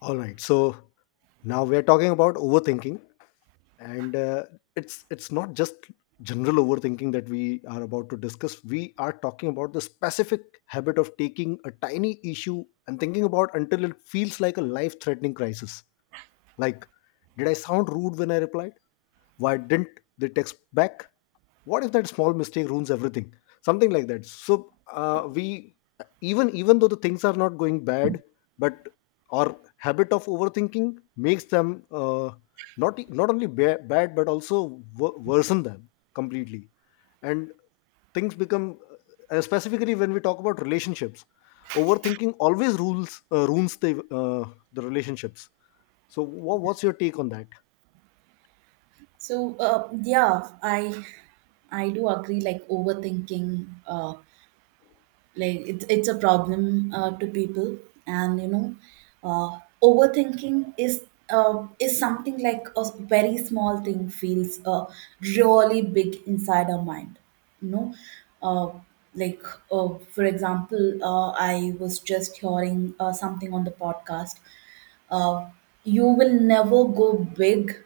All right. So now we are talking about overthinking, and it's not just general overthinking that we are about to discuss. We are talking about the specific habit of taking a tiny issue and thinking about until it feels like a life-threatening crisis. Like, did I sound rude when I replied? Why didn't they text back? What if that small mistake ruins everything, something like that. So we, even though the things are not going bad, but our habit of overthinking makes them not only bad but also worsen them completely. And things become, specifically when we talk about relationships, overthinking always rules ruins uh, the relationships. So what's your take on that? So I do agree. Like overthinking, like it's a problem to people and overthinking is something like a very small thing feels really big inside our mind you know uh, like for example, I was just hearing something on the podcast uh, you will never go big,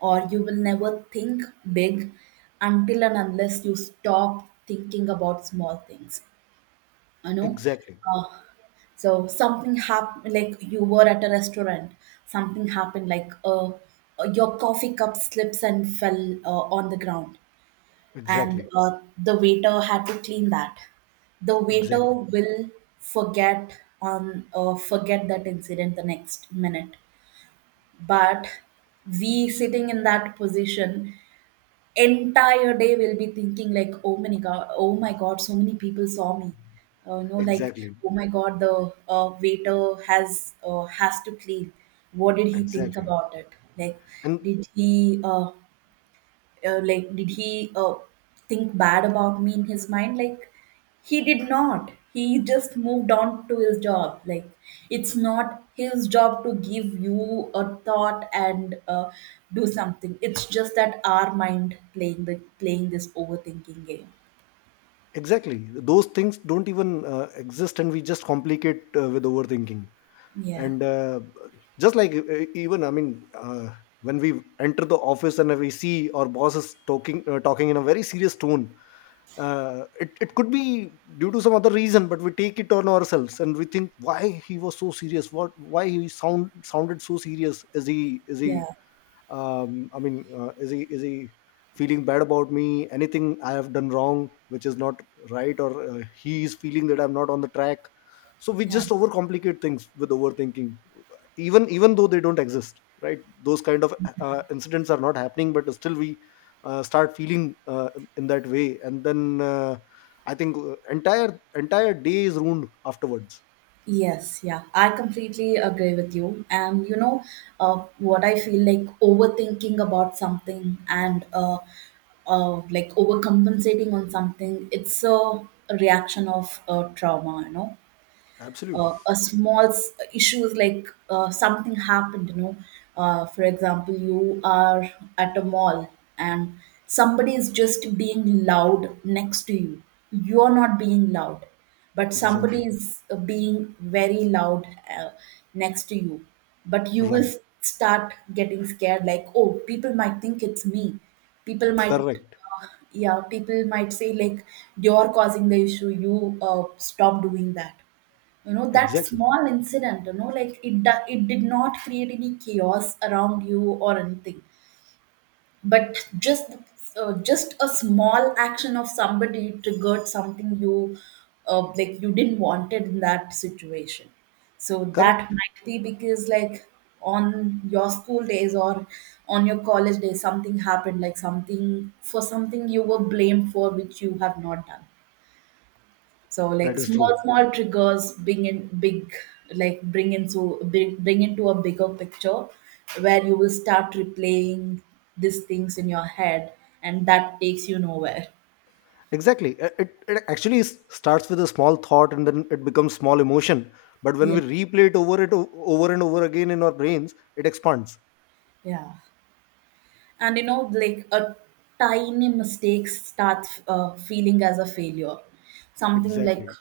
or you will never think big, until and unless you stop thinking about small things you know Exactly. uh, so something happened, like you were at a restaurant. Something happened, like your coffee cup slips and fell on the ground, and Exactly. The waiter had to clean that. The waiter Exactly. will forget that incident the next minute. But we, sitting in that position, entire day will be thinking like, oh my god, oh my god, so many people saw me uh, you know like Exactly. oh my god, the waiter has to clean. What did he think Exactly. about it? Like And did he, like did he think bad about me in his mind? Like he did not, he just moved on to his job. Like it's not his job to give you a thought and do something. It's just that our mind playing the playing this overthinking game. exactly. Those things don't even exist, and we just complicate with overthinking. Yeah And just like even, I mean, when we enter the office and we see our bosses talking talking in a very serious tone, it could be due to some other reason, but we take it on ourselves and we think why he was so serious. What, why he sounded so serious? Is he yeah I mean, is he feeling bad about me, anything I have done wrong which is not right, or he is feeling that I'm not on the track? So we yeah. just overcomplicate things with overthinking, even though they don't exist, right? Those kind of incidents are not happening, but still we start feeling in that way, and then I think entire day is ruined afterwards. Yes, yeah, I completely agree with you. And you know, what I feel, like overthinking about something and like overcompensating on something, it's a reaction of trauma, you know, Absolutely. A small s- issues. Like something happened, you know, for example, you are at a mall, and somebody is just being loud next to you. You're not being loud, but somebody Exactly. is being very loud uh, next to you. But you will Right. s- start getting scared, like, oh, people might think it's me, people might Correct. uh, yeah people might say like, you're causing the issue, you stop doing that. You know, that Exactly. small incident, you know, like it do- it did not create any chaos around you or anything. But just a small action of somebody triggered something you like you didn't want it in that situation. So that Correct. might be because, like, on your school days, or on your college days, something happened, like something, for something you were blamed for which you have not done. So That like is small true. small triggers bring in big, like bring into bring, bring into a bigger picture where you will start replaying these things in your head, and that takes you nowhere. Exactly. It actually starts with a small thought, and then it becomes small emotion, but when Yeah. we replay it over and over again in our brains, it expands. Yeah. And you know, like a tiny mistake starts feeling as a failure. Something like Exactly.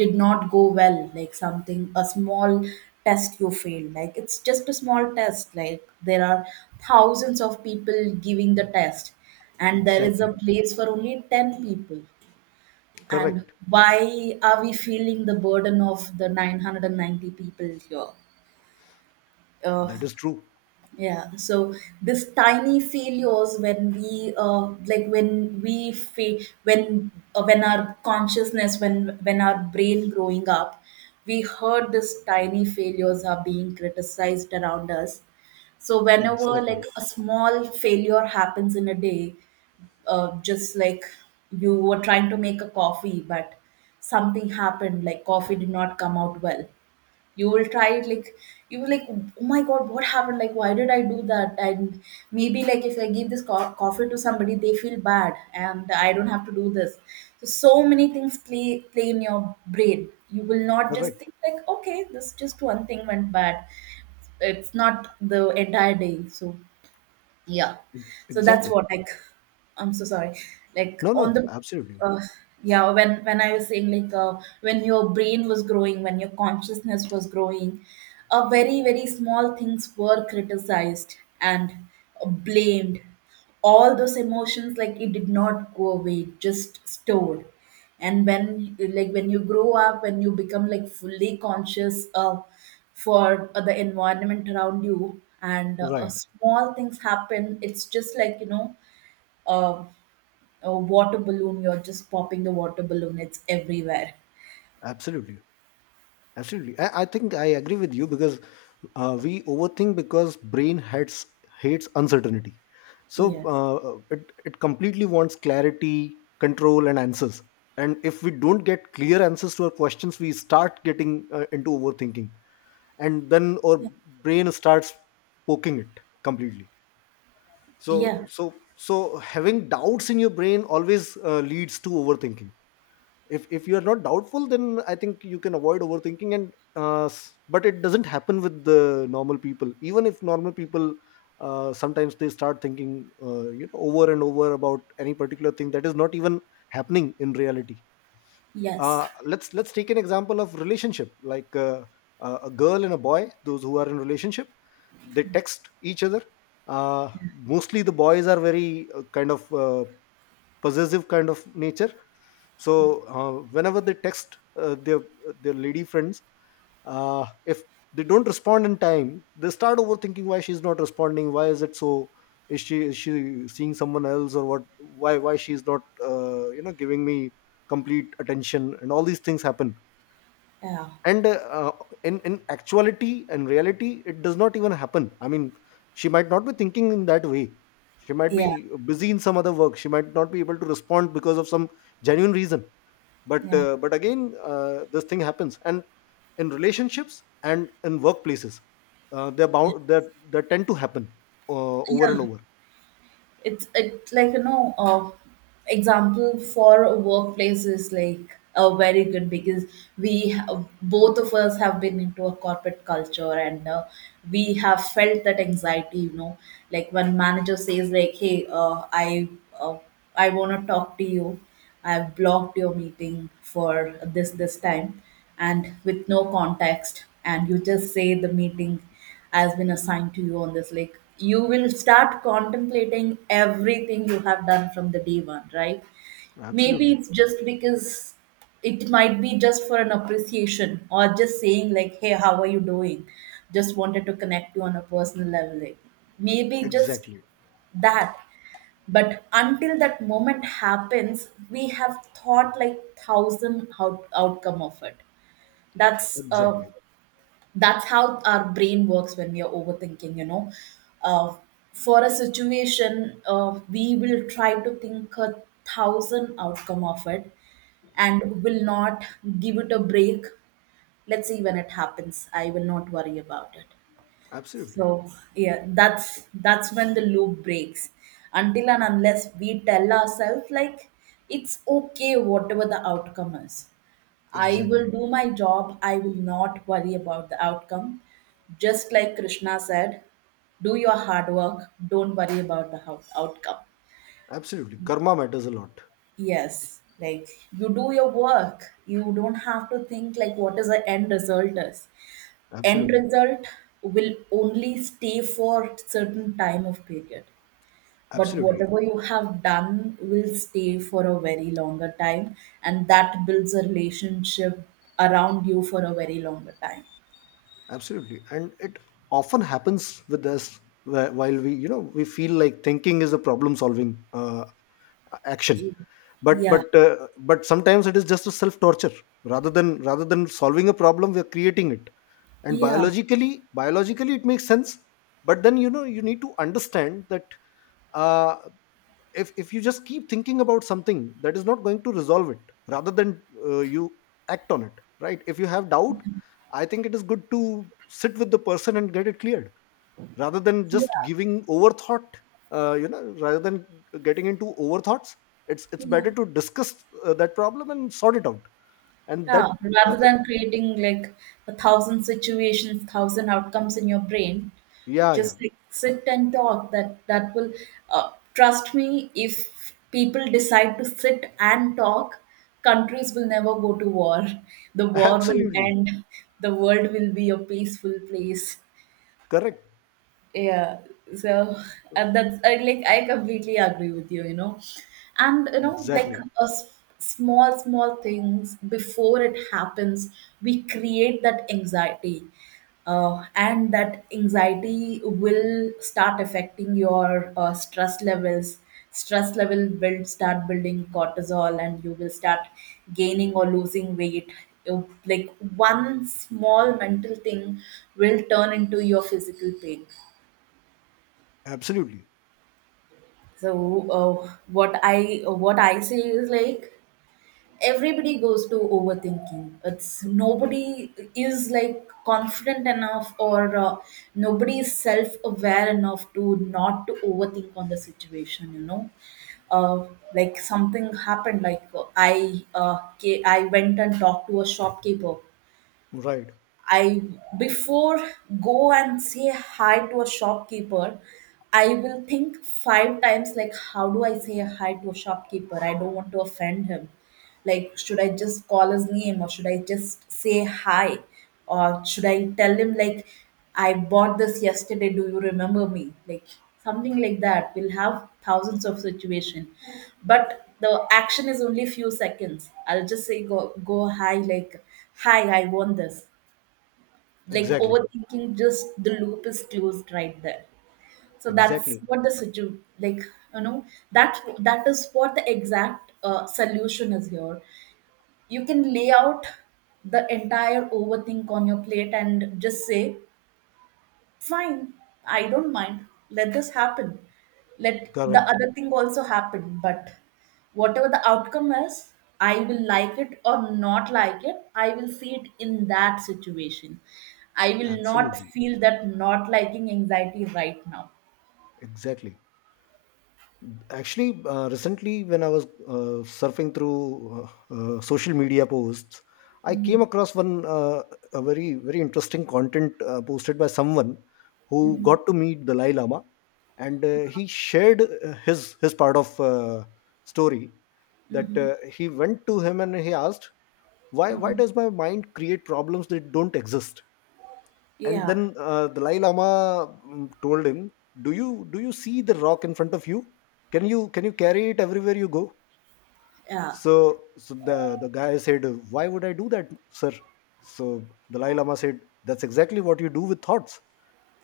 did not go well, like something, a small test you failed. Like it's just a small test, like there are thousands of people giving the test, and there is Exactly. a place for only 10 people. And Correct. why are we feeling the burden of the 990 people here uh, That is true. yeah, so this tiny failures, when we when we fa- when when our consciousness, when our brain growing up, we heard this tiny failures are being criticized around us. So whenever Exactly. like a small failure happens in a day, just like, you were trying to make a coffee, but something happened, like coffee did not come out well. You will try it like, you will, like, oh my god, what happened, like why did I do that? And maybe like, if I give this co- coffee to somebody, they feel bad and I don't have to do this. So so many things play play in your brain, you will not just Correct. think like, okay, this just one thing went bad, it's not the entire day. So yeah. E- So that's exactly. what, like, I'm so sorry. Like No, on no, the absolutely. uh, yeah, when I was saying, like when your brain was growing, when your consciousness was growing, very very small things were criticized and blamed. All those emotions, like, it did not go away, it just stored. And when, like, when you grow up, when you become, like, fully conscious for the environment around you, and Right. small things happen, it's just like, you know, uh, a water balloon, you're just popping the water balloon, it's everywhere. Absolutely. Absolutely. I think I agree with you because we overthink because brain hates uncertainty. So Yes. It completely wants clarity, control and answers, and if we don't get clear answers to our questions, we start getting into overthinking. And then our Yeah. brain starts poking it completely. So Yeah. so having doubts in your brain always leads to overthinking. If you are not doubtful, then I think you can avoid overthinking. But it doesn't happen with the normal people. Even if normal people sometimes they start thinking, you know, over and over about any particular thing that is not even happening in reality. yes Let's take an example of relationship, like a girl and a boy, those who are in relationship. They text each other. uh, Mostly the boys are very kind of possessive kind of nature. So whenever they text their lady friends, if they don't respond in time, they start overthinking why she's not responding, why is it so, is she, is she seeing someone else or what, why she's not you know, giving me complete attention, and all these things happen. yeah And In actuality and reality, it does not even happen. I mean, she might not be thinking in that way. She might yeah be busy in some other work. She might not be able to respond because of some genuine reason. but yeah uh, but again, this thing happens. And in relationships and in workplaces, they're bound that they tend to happen over yeah and over. it's it, like, you know, example for a workplace is like a very good, because we ha- both of us have been into a corporate culture, and we have felt that anxiety, you know, like when manager says, like, hey, uh, I want to talk to you, I've blocked your meeting for this this time. And with no context, and you just say the meeting has been assigned to you on this, like, you will start contemplating everything you have done from the day one, right? Maybe Absolutely. it's just because it might be just for an appreciation, or just saying like, hey, how are you doing, just wanted to connect you on a personal level. Like maybe just Exactly. that, but until that moment happens, we have thought like thousand out- outcome of it. that's uh, Exactly. that's how our brain works when we are overthinking, you know uh, for a situation, we will try to think a thousand outcome of it, and will not give it a break. Let's see when it happens, I will not worry about it. Absolutely. So yeah, that's when the loop breaks. Until and unless we tell ourselves like, it's okay whatever the outcome is. I Exactly. will do my job, I will not worry about the outcome. Just like Krishna said, do your hard work, don't worry about the hou- outcome. Absolutely, karma matters a lot. Yes, like, you do your work. You don't have to think like what is the end result is. End Absolutely. result will only stay for certain time of period, but Absolutely. whatever you have done will stay for a very longer time, and that builds a relationship around you for a very longer time. Absolutely. And it often happens with us while we, you know, we feel like thinking is a problem solving action. But Yeah but uh, but sometimes it is just a self torture. Rather than solving a problem, we are creating it. And yeah biologically, it makes sense. But then, you know, you need to understand that uh, if you just keep thinking about something, that is not going to resolve it. Rather than you act on it, right? If you have doubt, I think it is good to sit with the person and get it cleared rather than just yeah giving overthought. You know, rather than getting into overthoughts, it's yeah. better to discuss that problem and sort it out. And Yeah, that, uh, rather uh, than creating like a thousand situations, thousand outcomes in your brain, yeah, yeah. just like sit and talk. That that will trust me. If people decide to sit and talk, countries will never go to war. The war will Absolutely. end. The world will be a peaceful place. Correct. Yeah, so and that's I, like, I completely agree with you, you know, and you know, like Exactly. a s- small, small things, before it happens, we create that anxiety, and that anxiety will start affecting your stress levels. Stress level will start building cortisol, and you will start gaining or losing weight. You- Like one small mental thing will turn into your physical pain. Absolutely. So what I, what I say is, like, everybody goes to overthinking. It's nobody is like confident enough, or nobody is self aware enough to not to overthink on the situation. You know, uh, like something happened. Like I ca- I went and talked to a shopkeeper. Right. I, before go and say hi to a shopkeeper, I will think five times, like, how do I say hi to a shopkeeper? I don't want to offend him. Like should I just call his name, or should I just say hi? Or should I tell him like, I bought this yesterday, do you remember me? Like something like that. We'll have thousands of situation. But the action is only few seconds. I'll just say go go hi, like, hi, I want this. Like Exactly. overthinking, just the loop is closed right there. So that's Exactly. what the situ, like, you know, that that is what the exact solution is here. You can lay out the entire overthink on your plate and just say, fine, I don't mind. Let this happen. Let the Correct. other thing also happen. But whatever the outcome is, I will like it or not like it. I will see it in that situation. I will not Absolutely. feel that not liking anxiety right now. Exactly. Actually, recently when I was surfing through social media posts, I came Mhm. across one a very very interesting content posted by someone who Mhm. got to meet Dalai Lama, and he shared his part of story. That Mhm. He went to him and he asked, why Mhm. does my mind create problems that don't exist? And Yeah, then Dalai Lama, told him, do you see the rock in front of you? Can you can you carry it everywhere you go?" yeah, So so the guy said, "Why would I do that, sir?" So Dalai Lama said, "That's exactly what you do with thoughts.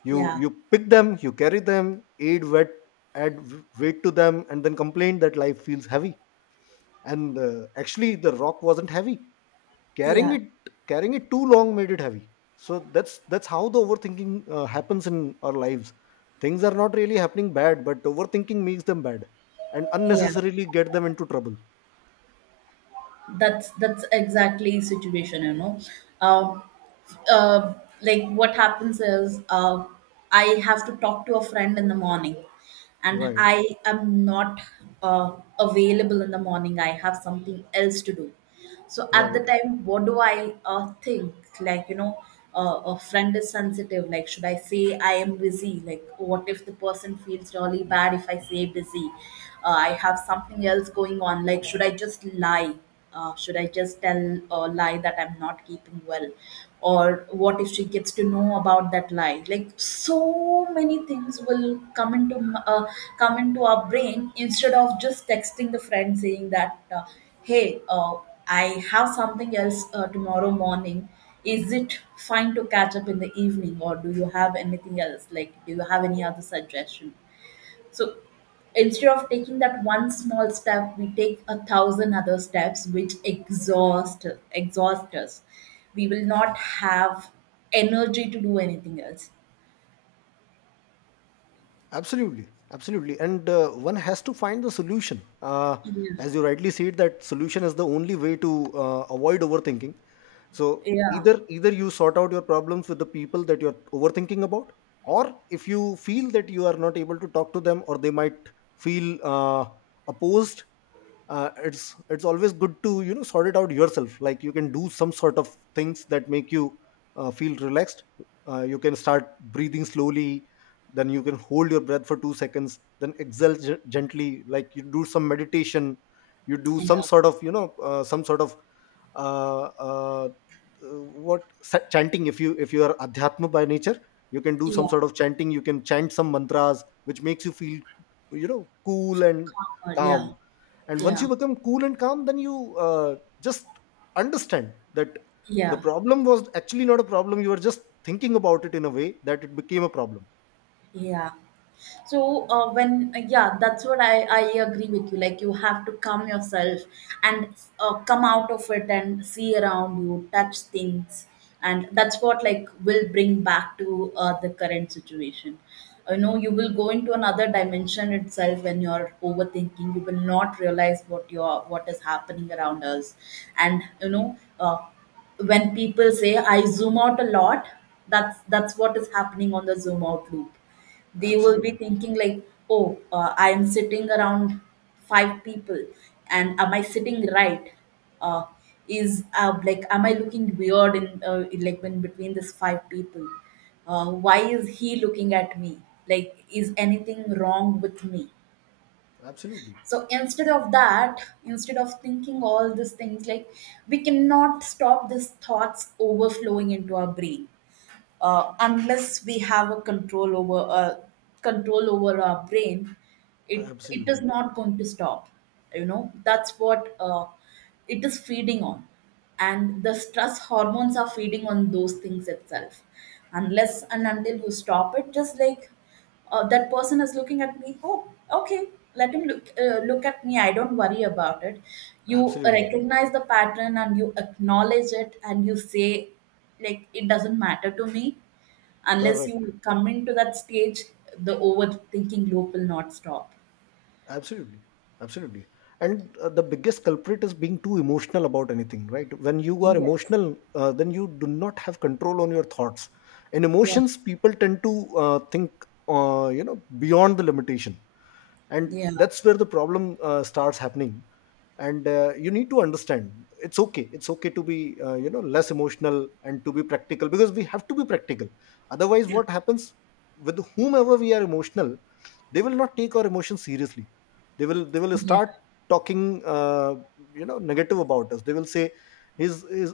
You yeah, you pick them, you carry them, aid wet add weight to them, and then complain that life feels heavy." And actually, the rock wasn't heavy. Carrying yeah, it, carrying it too long made it heavy. So that's how the overthinking happens in our lives. Things are not really happening bad, but overthinking makes them bad and yeah. unnecessarily get them into trouble. That's exactly situation, you know. uh, uh, like what happens is, I have to talk to a friend in the morning, and Right, I am not uh, available in the morning, I have something else to do. So at the right. time, what do I think? Like, you know, a friend is sensitive, like, should I say I am busy? Like, what if the person feels really bad if I say busy? I have something else going on, like should I just lie, should I just tell a lie that I'm not keeping well? Or what if she gets to know about that lie? Like so many things will come into m- come into our brain, instead of just texting the friend saying that, hey, I have something else tomorrow morning. Is it fine to catch up in the evening, or do you have anything else? Like, do you have any other suggestion? So, instead of taking that one small step, we take a thousand other steps, which exhaust us. We will not have energy to do anything else. Absolutely, absolutely, and one has to find the solution. Yeah, As you rightly said, that solution is the only way to avoid overthinking. So yeah, either you sort out your problems with the people that you're overthinking about, or if you feel that you are not able to talk to them, or they might feel opposed, it's always good to, you know, sort it out yourself. Like you can do some sort of things that make you feel relaxed. You can start breathing slowly, then you can hold your breath for 2 seconds, then exhale gently, like you do some meditation. You do some yeah, sort of, you know, some sort of uh, uh, chanting. If you if you are adhyatma by nature, you can do some yeah, sort of chanting. You can chant some mantras which makes you feel, you know, cool and yeah, calm. And once yeah, you become cool and calm, then you just understand that the yeah, problem was actually not a problem. You were just thinking about it in a way that it became a problem. yeah. so when yeah, that's what I agree with you. Like, you have to calm yourself, and come out of it and see around you, touch things, and that's what, like, will bring back to the current situation. You know, you will go into another dimension itself. When you're overthinking, you will not realize what is happening around us. And you know, when people say I zoom out a lot, that's what is happening on the zoom out loop. They will be Absolutely. thinking like, oh, I am sitting around five people, and am I sitting right? uh, is like Am I looking weird in between these five people? Why is he looking at me? Like, is anything wrong with me? Absolutely. So instead of thinking all these things, like, we cannot stop these thoughts overflowing into our brain. Unless we have a control over our brain, it is Absolutely. not going to stop. You know, that's what, it is feeding on, and the stress hormones are feeding on those things itself, unless and until you stop it. Just like, that person is looking at me, oh okay, let him look at me, I don't worry about it. You Absolutely. recognize the pattern and you acknowledge it and you say, like, it doesn't matter to me. Unless Correct. you come into that stage, the overthinking loop will not stop. Absolutely, absolutely. And the biggest culprit is being too emotional about anything, right? When you are Yes. emotional, then you do not have control on your thoughts. And Yeah. emotions, people tend to think, you know, beyond the limitation, and Yeah. that's where the problem starts happening. And you need to understand it's okay to be, you know, less emotional and to be practical, because we have to be practical. Otherwise, Yeah. what happens, with whomever we are emotional, they will not take our emotions seriously. They will Yeah. start talking you know, negative about us. They will say, his is,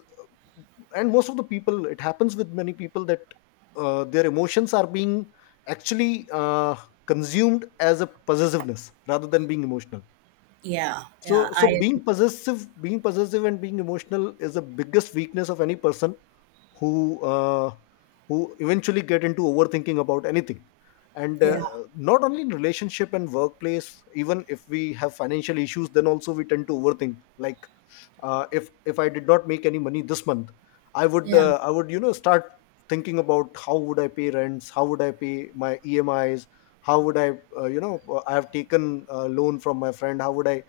and most of the people, it happens with many people, that their emotions are being actually consumed as a possessiveness rather than being emotional. Yeah. Yeah. So so I agree. being possessive and being emotional is the biggest weakness of any person who uh, who eventually get into overthinking about anything. And Yeah. Not only in relationship and workplace, even if we have financial issues, then also we tend to overthink. Like if I did not make any money this month, i would Yeah. uh, i would you know, start thinking about how would I pay rents, how would I pay my EMIs, how would I, you know, I have taken a loan from my friend, how would I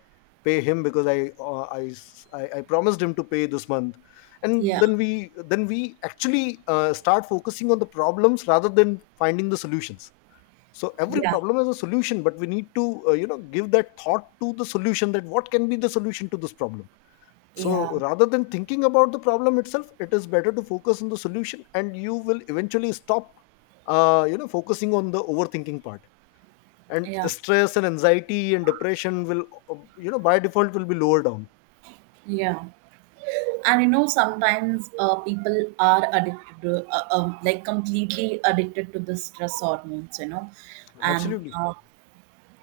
pay him, because I promised him to pay this month. And Yeah. then we actually start focusing on the problems rather than finding the solutions. So every Yeah. problem has a solution, but we need to you know, give that thought to the solution, that what can be the solution to this problem. So Yeah. rather than thinking about the problem itself, it is better to focus on the solution, and you will eventually stop, you know, focusing on the overthinking part. And Yeah. stress and anxiety and depression will, you know, by default will be lower down. Yeah. And you know, sometimes people are addicted to, like completely addicted to the stress hormones, you know, and Absolutely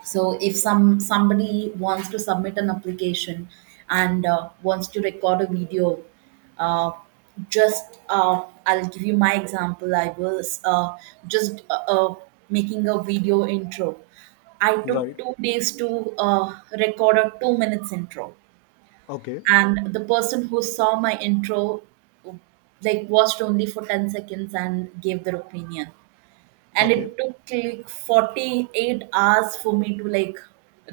so if somebody wants to submit an application and wants to record a video, uh, just I'll give you my example. I was just making a video intro. I right. took 2 days to record a 2 minutes intro, Okay. and the person who saw my intro, like, watched only for 10 seconds and gave their opinion. And it Okay. took like 48 hours for me to, like,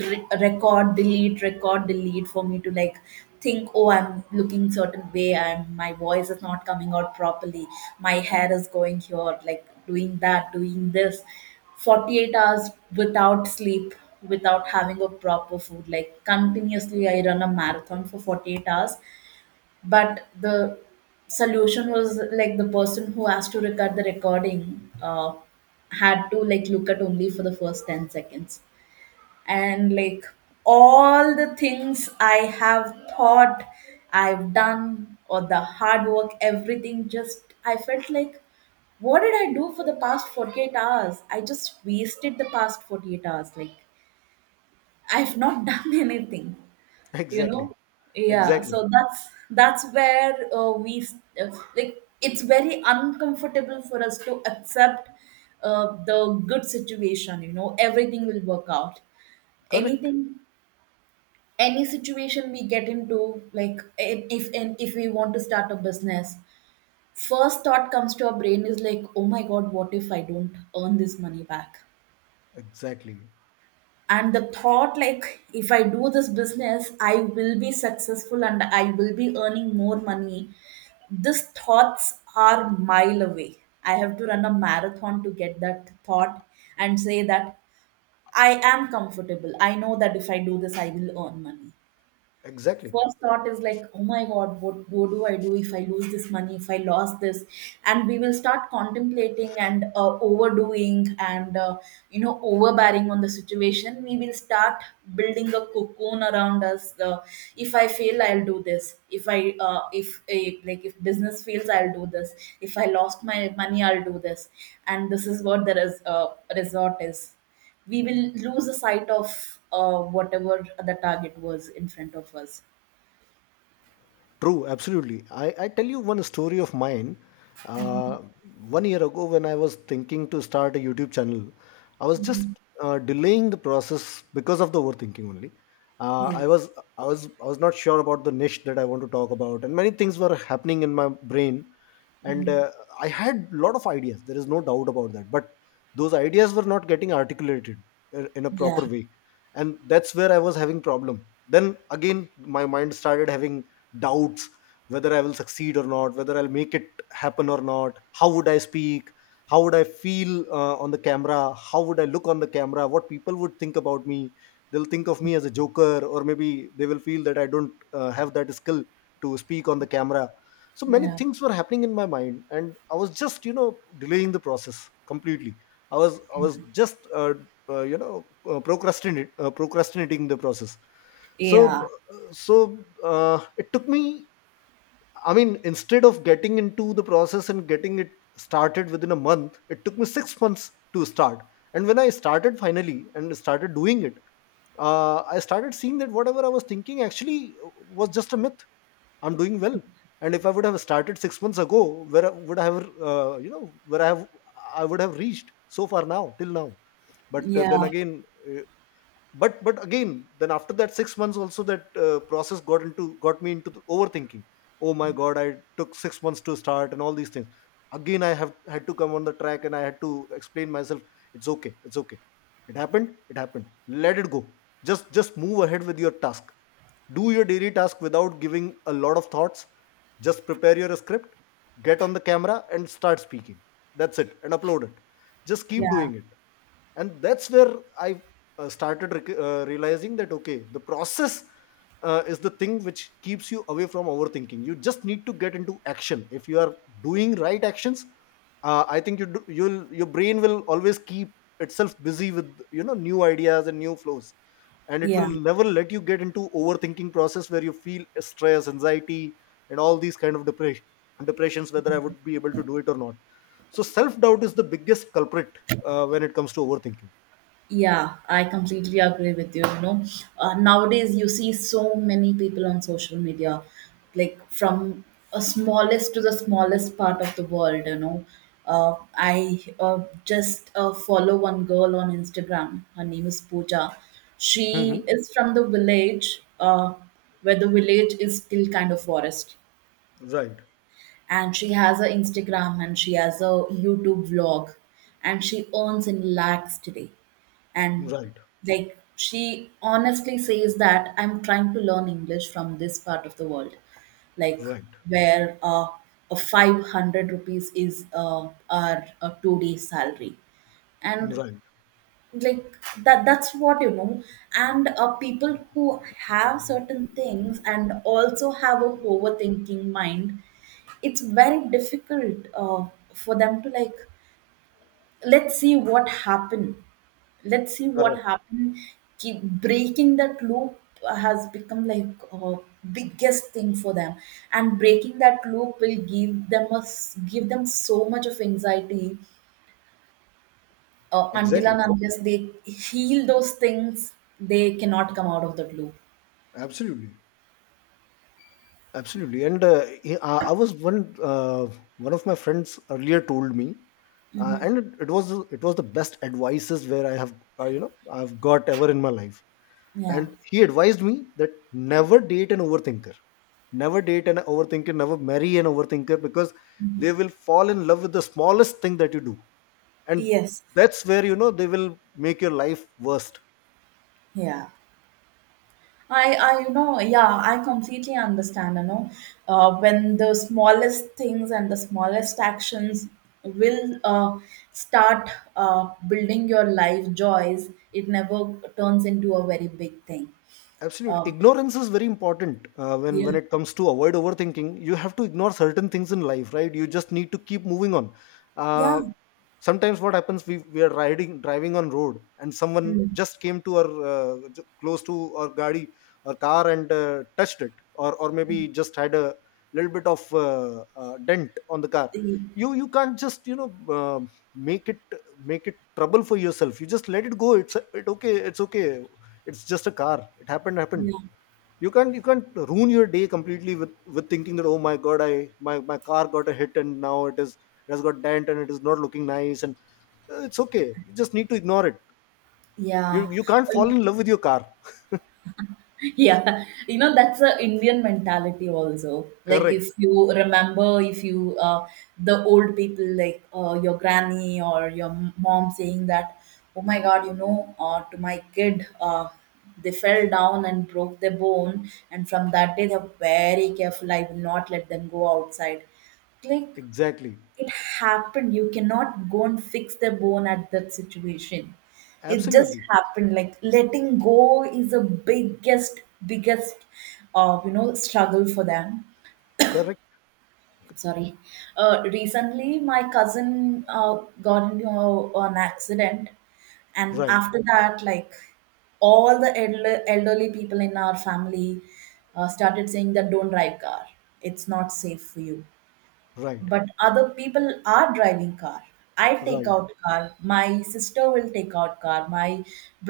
record, delete, record, delete, for me to like think, oh, I'm looking certain way, I'm my voice is not coming out properly, my hair is going here, like, doing that, doing this. 48 hours without sleep, without having a proper food, like continuously I run a marathon for 48 hours. But the solution was like, the person who has to record the recording had to, like, look at only for the first 10 seconds. And like, all the things I have thought, I've done, or the hard work, everything, just I felt like, what did I do for the past 48 hours? I just wasted the past 48 hours. Like, I've not done anything, you Exactly. know. Yeah, Exactly. so that's where, we s- uh, like it's very uncomfortable for us to accept the good situation. You know, everything will work out. Correct. Anything, any situation we get into, like, if we want to start a business, first thought comes to our brain is like, oh my god, what if I don't earn this money back? Exactly. And the thought like, if I do this business I will be successful and I will be earning more money, these thoughts are mile away. I have to run a marathon to get that thought and say that I am comfortable, I know that if I do this I will earn money. Exactly. First thought is like, oh my god, what do I do if I lose this money, if I lost this? And we will start contemplating and overdoing and overbearing on the situation. We will start building a cocoon around us. If I fail, I'll do this, if business fails, I'll do this. If I lost my money, I'll do this. And this is what the resort is. We will lose the sight of whatever the target was in front of us. True, absolutely. I tell you one story of mine. Uh, 1 year ago, when I was thinking to start a YouTube channel, I was just Mhm. Delaying the process because of the overthinking only. Uh, Yeah. I was I was not sure about the niche that I want to talk about, and many things were happening in my brain and Mhm. uh, I had a lot of ideas, there is no doubt about that, but those ideas were not getting articulated in a Yeah. proper way. And that's where I was having problem. Then again my mind started having doubts whether I will succeed or not, whether I'll make it happen or not, how would I speak, how would I feel on the camera, how would I look on the camera, what people would think about me. They'll think of me as a joker, or maybe they will feel that I don't have that skill to speak on the camera. So many Yeah. things were happening in my mind and I was just delaying the process completely. I was I was just you know procrastinate procrastinating the process. so Yeah. uh, so it took me, I mean, instead of getting into the process and getting it started within a month, it took me 6 months to start. And when I started finally and started doing it, I started seeing that whatever I was thinking actually was just a myth. I'm doing well. And if I would have started 6 months ago, where I would have, I would have reached so far now, till now. But then Yeah. again, uh, but again, then after that 6 months, also that process got me into the overthinking. Oh my God, I took 6 months to start and all these things. Again, I have had to come on the track and I had to explain myself. It's okay. It's okay. It happened. It happened. Let it go. Just move ahead with your task, do your daily task without giving a lot of thoughts. Just prepare your script, get on the camera and start speaking, that's it, and upload it. Just keep Yeah. doing it. And that's where I realizing that okay, the process is the thing which keeps you away from overthinking. You just need to get into action. If you are doing right actions, I think you'll your brain will always keep itself busy with, you know, new ideas and new flows, and it will Yeah. never let you get into overthinking process where you feel stress, anxiety and all these kind of depressions, whether I would be able to do it or not. So self doubt is the biggest culprit when it comes to overthinking. Yeah, I completely agree with you. You know, nowadays you see so many people on social media, like from a smallest to the smallest part of the world, you know. I just follow one girl on Instagram. Her name is Pooja. Hmm. She is from the village, where the village is still kind of forest, Right. and she has a Instagram and she has a YouTube vlog, and she earns in lakhs today. And Right. like, she honestly says that I'm trying to learn English from this part of the world, like, Right. where a 500 rupees is our 2 day salary. And Right. like, that's what, you know. And people who have certain things and also have a overthinking mind, it's very difficult for them to, like, let's see what happened, let's see what Correct. happened. Keep breaking that loop has become like, biggest thing for them. And breaking that loop will give them give them so much of anxiety until Exactly. and unless they heal those things, they cannot come out of that loop. Absolutely. Absolutely. And I was one, uh, one of my friends earlier told me, Hmm. and it was, it was the best advices where I have, uh, you know I've got ever in my life. And Yeah. he advised me that never date an overthinker, never date an overthinker, never marry an overthinker, because they will fall in love with the smallest thing that you do, and Yes. that's where, you know, they will make your life worst. Yeah. You know, yeah, I completely understand, you know, when the smallest things and the smallest actions will start building your life joys, it never turns into a very big thing. Absolutely. Um, Ignorance is very important when yeah. it comes to avoid overthinking. You have to ignore certain things in life, right? You just need to keep moving on. Yeah. uh, Sometimes what happens, we are riding driving on road and someone Mm. just came to our close to our gadi or car and touched it, or maybe just had a little bit of dent on the car. You can't just, you know, uh, make it make it trouble for yourself. You just let it go. It okay, it's okay, it's just a car, it happened, happened. Yeah. You can't ruin your day completely with thinking that oh my god, I my my car got a hit and now it is, it has got dent and it is not looking nice, and it's okay, you just need to ignore it. Yeah. You can't Uh, fall in love with your car. Yeah, that's a Indian mentality also. Like, Correct. if you remember, if you the old people, like, your granny or your mom saying that, oh my God, to my kid, they fell down and broke their bone, and from that day they're very careful, I will not let them go outside. Click, Exactly. it happened, you cannot go and fix the bone at that situation. It just Absolutely. happened. Like, letting go is the biggest struggle for them. Correct. Sorry, recently my cousin got into an accident, and Right. after that, like, all the elderly people in our family started saying that don't drive car, it's not safe for you. Right. But other people are driving car. I take Right. out car, my sister will take out car, my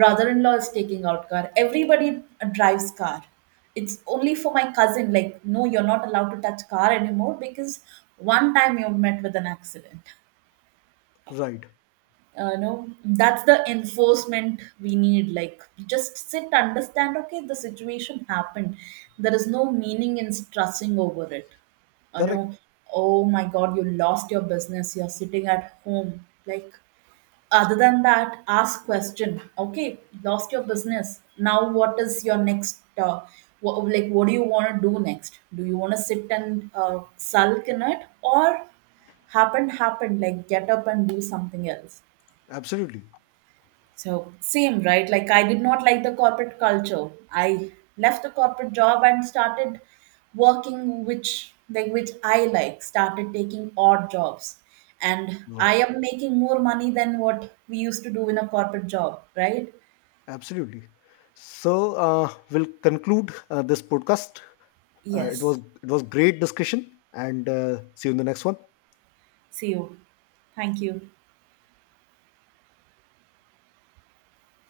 brother-in-law is taking out car, everybody drives car. It's only for my cousin, like, no, you're not allowed to touch car anymore because one time you met with an accident. Right. Know, that's the enforcement we need, like, just sit, understand, okay, the situation happened, there is no meaning in stressing over it you know Correct. oh my god, you lost your business, you're sitting at home, like, other than that, ask question, okay, lost your business, now what is your next, what do you want to do next? Do you want to sit and sulk in it, or happened, like, get up and do something else. Absolutely So same, right? Like, I did not like the corporate culture. I left the corporate job and started working, which I like, started taking odd jobs. And I right. am making more money than what we used to do in a corporate job, right? Absolutely. So we'll conclude this podcast. uh, it was Yes. it was great discussion, and see you in the next one. See you. Thank you.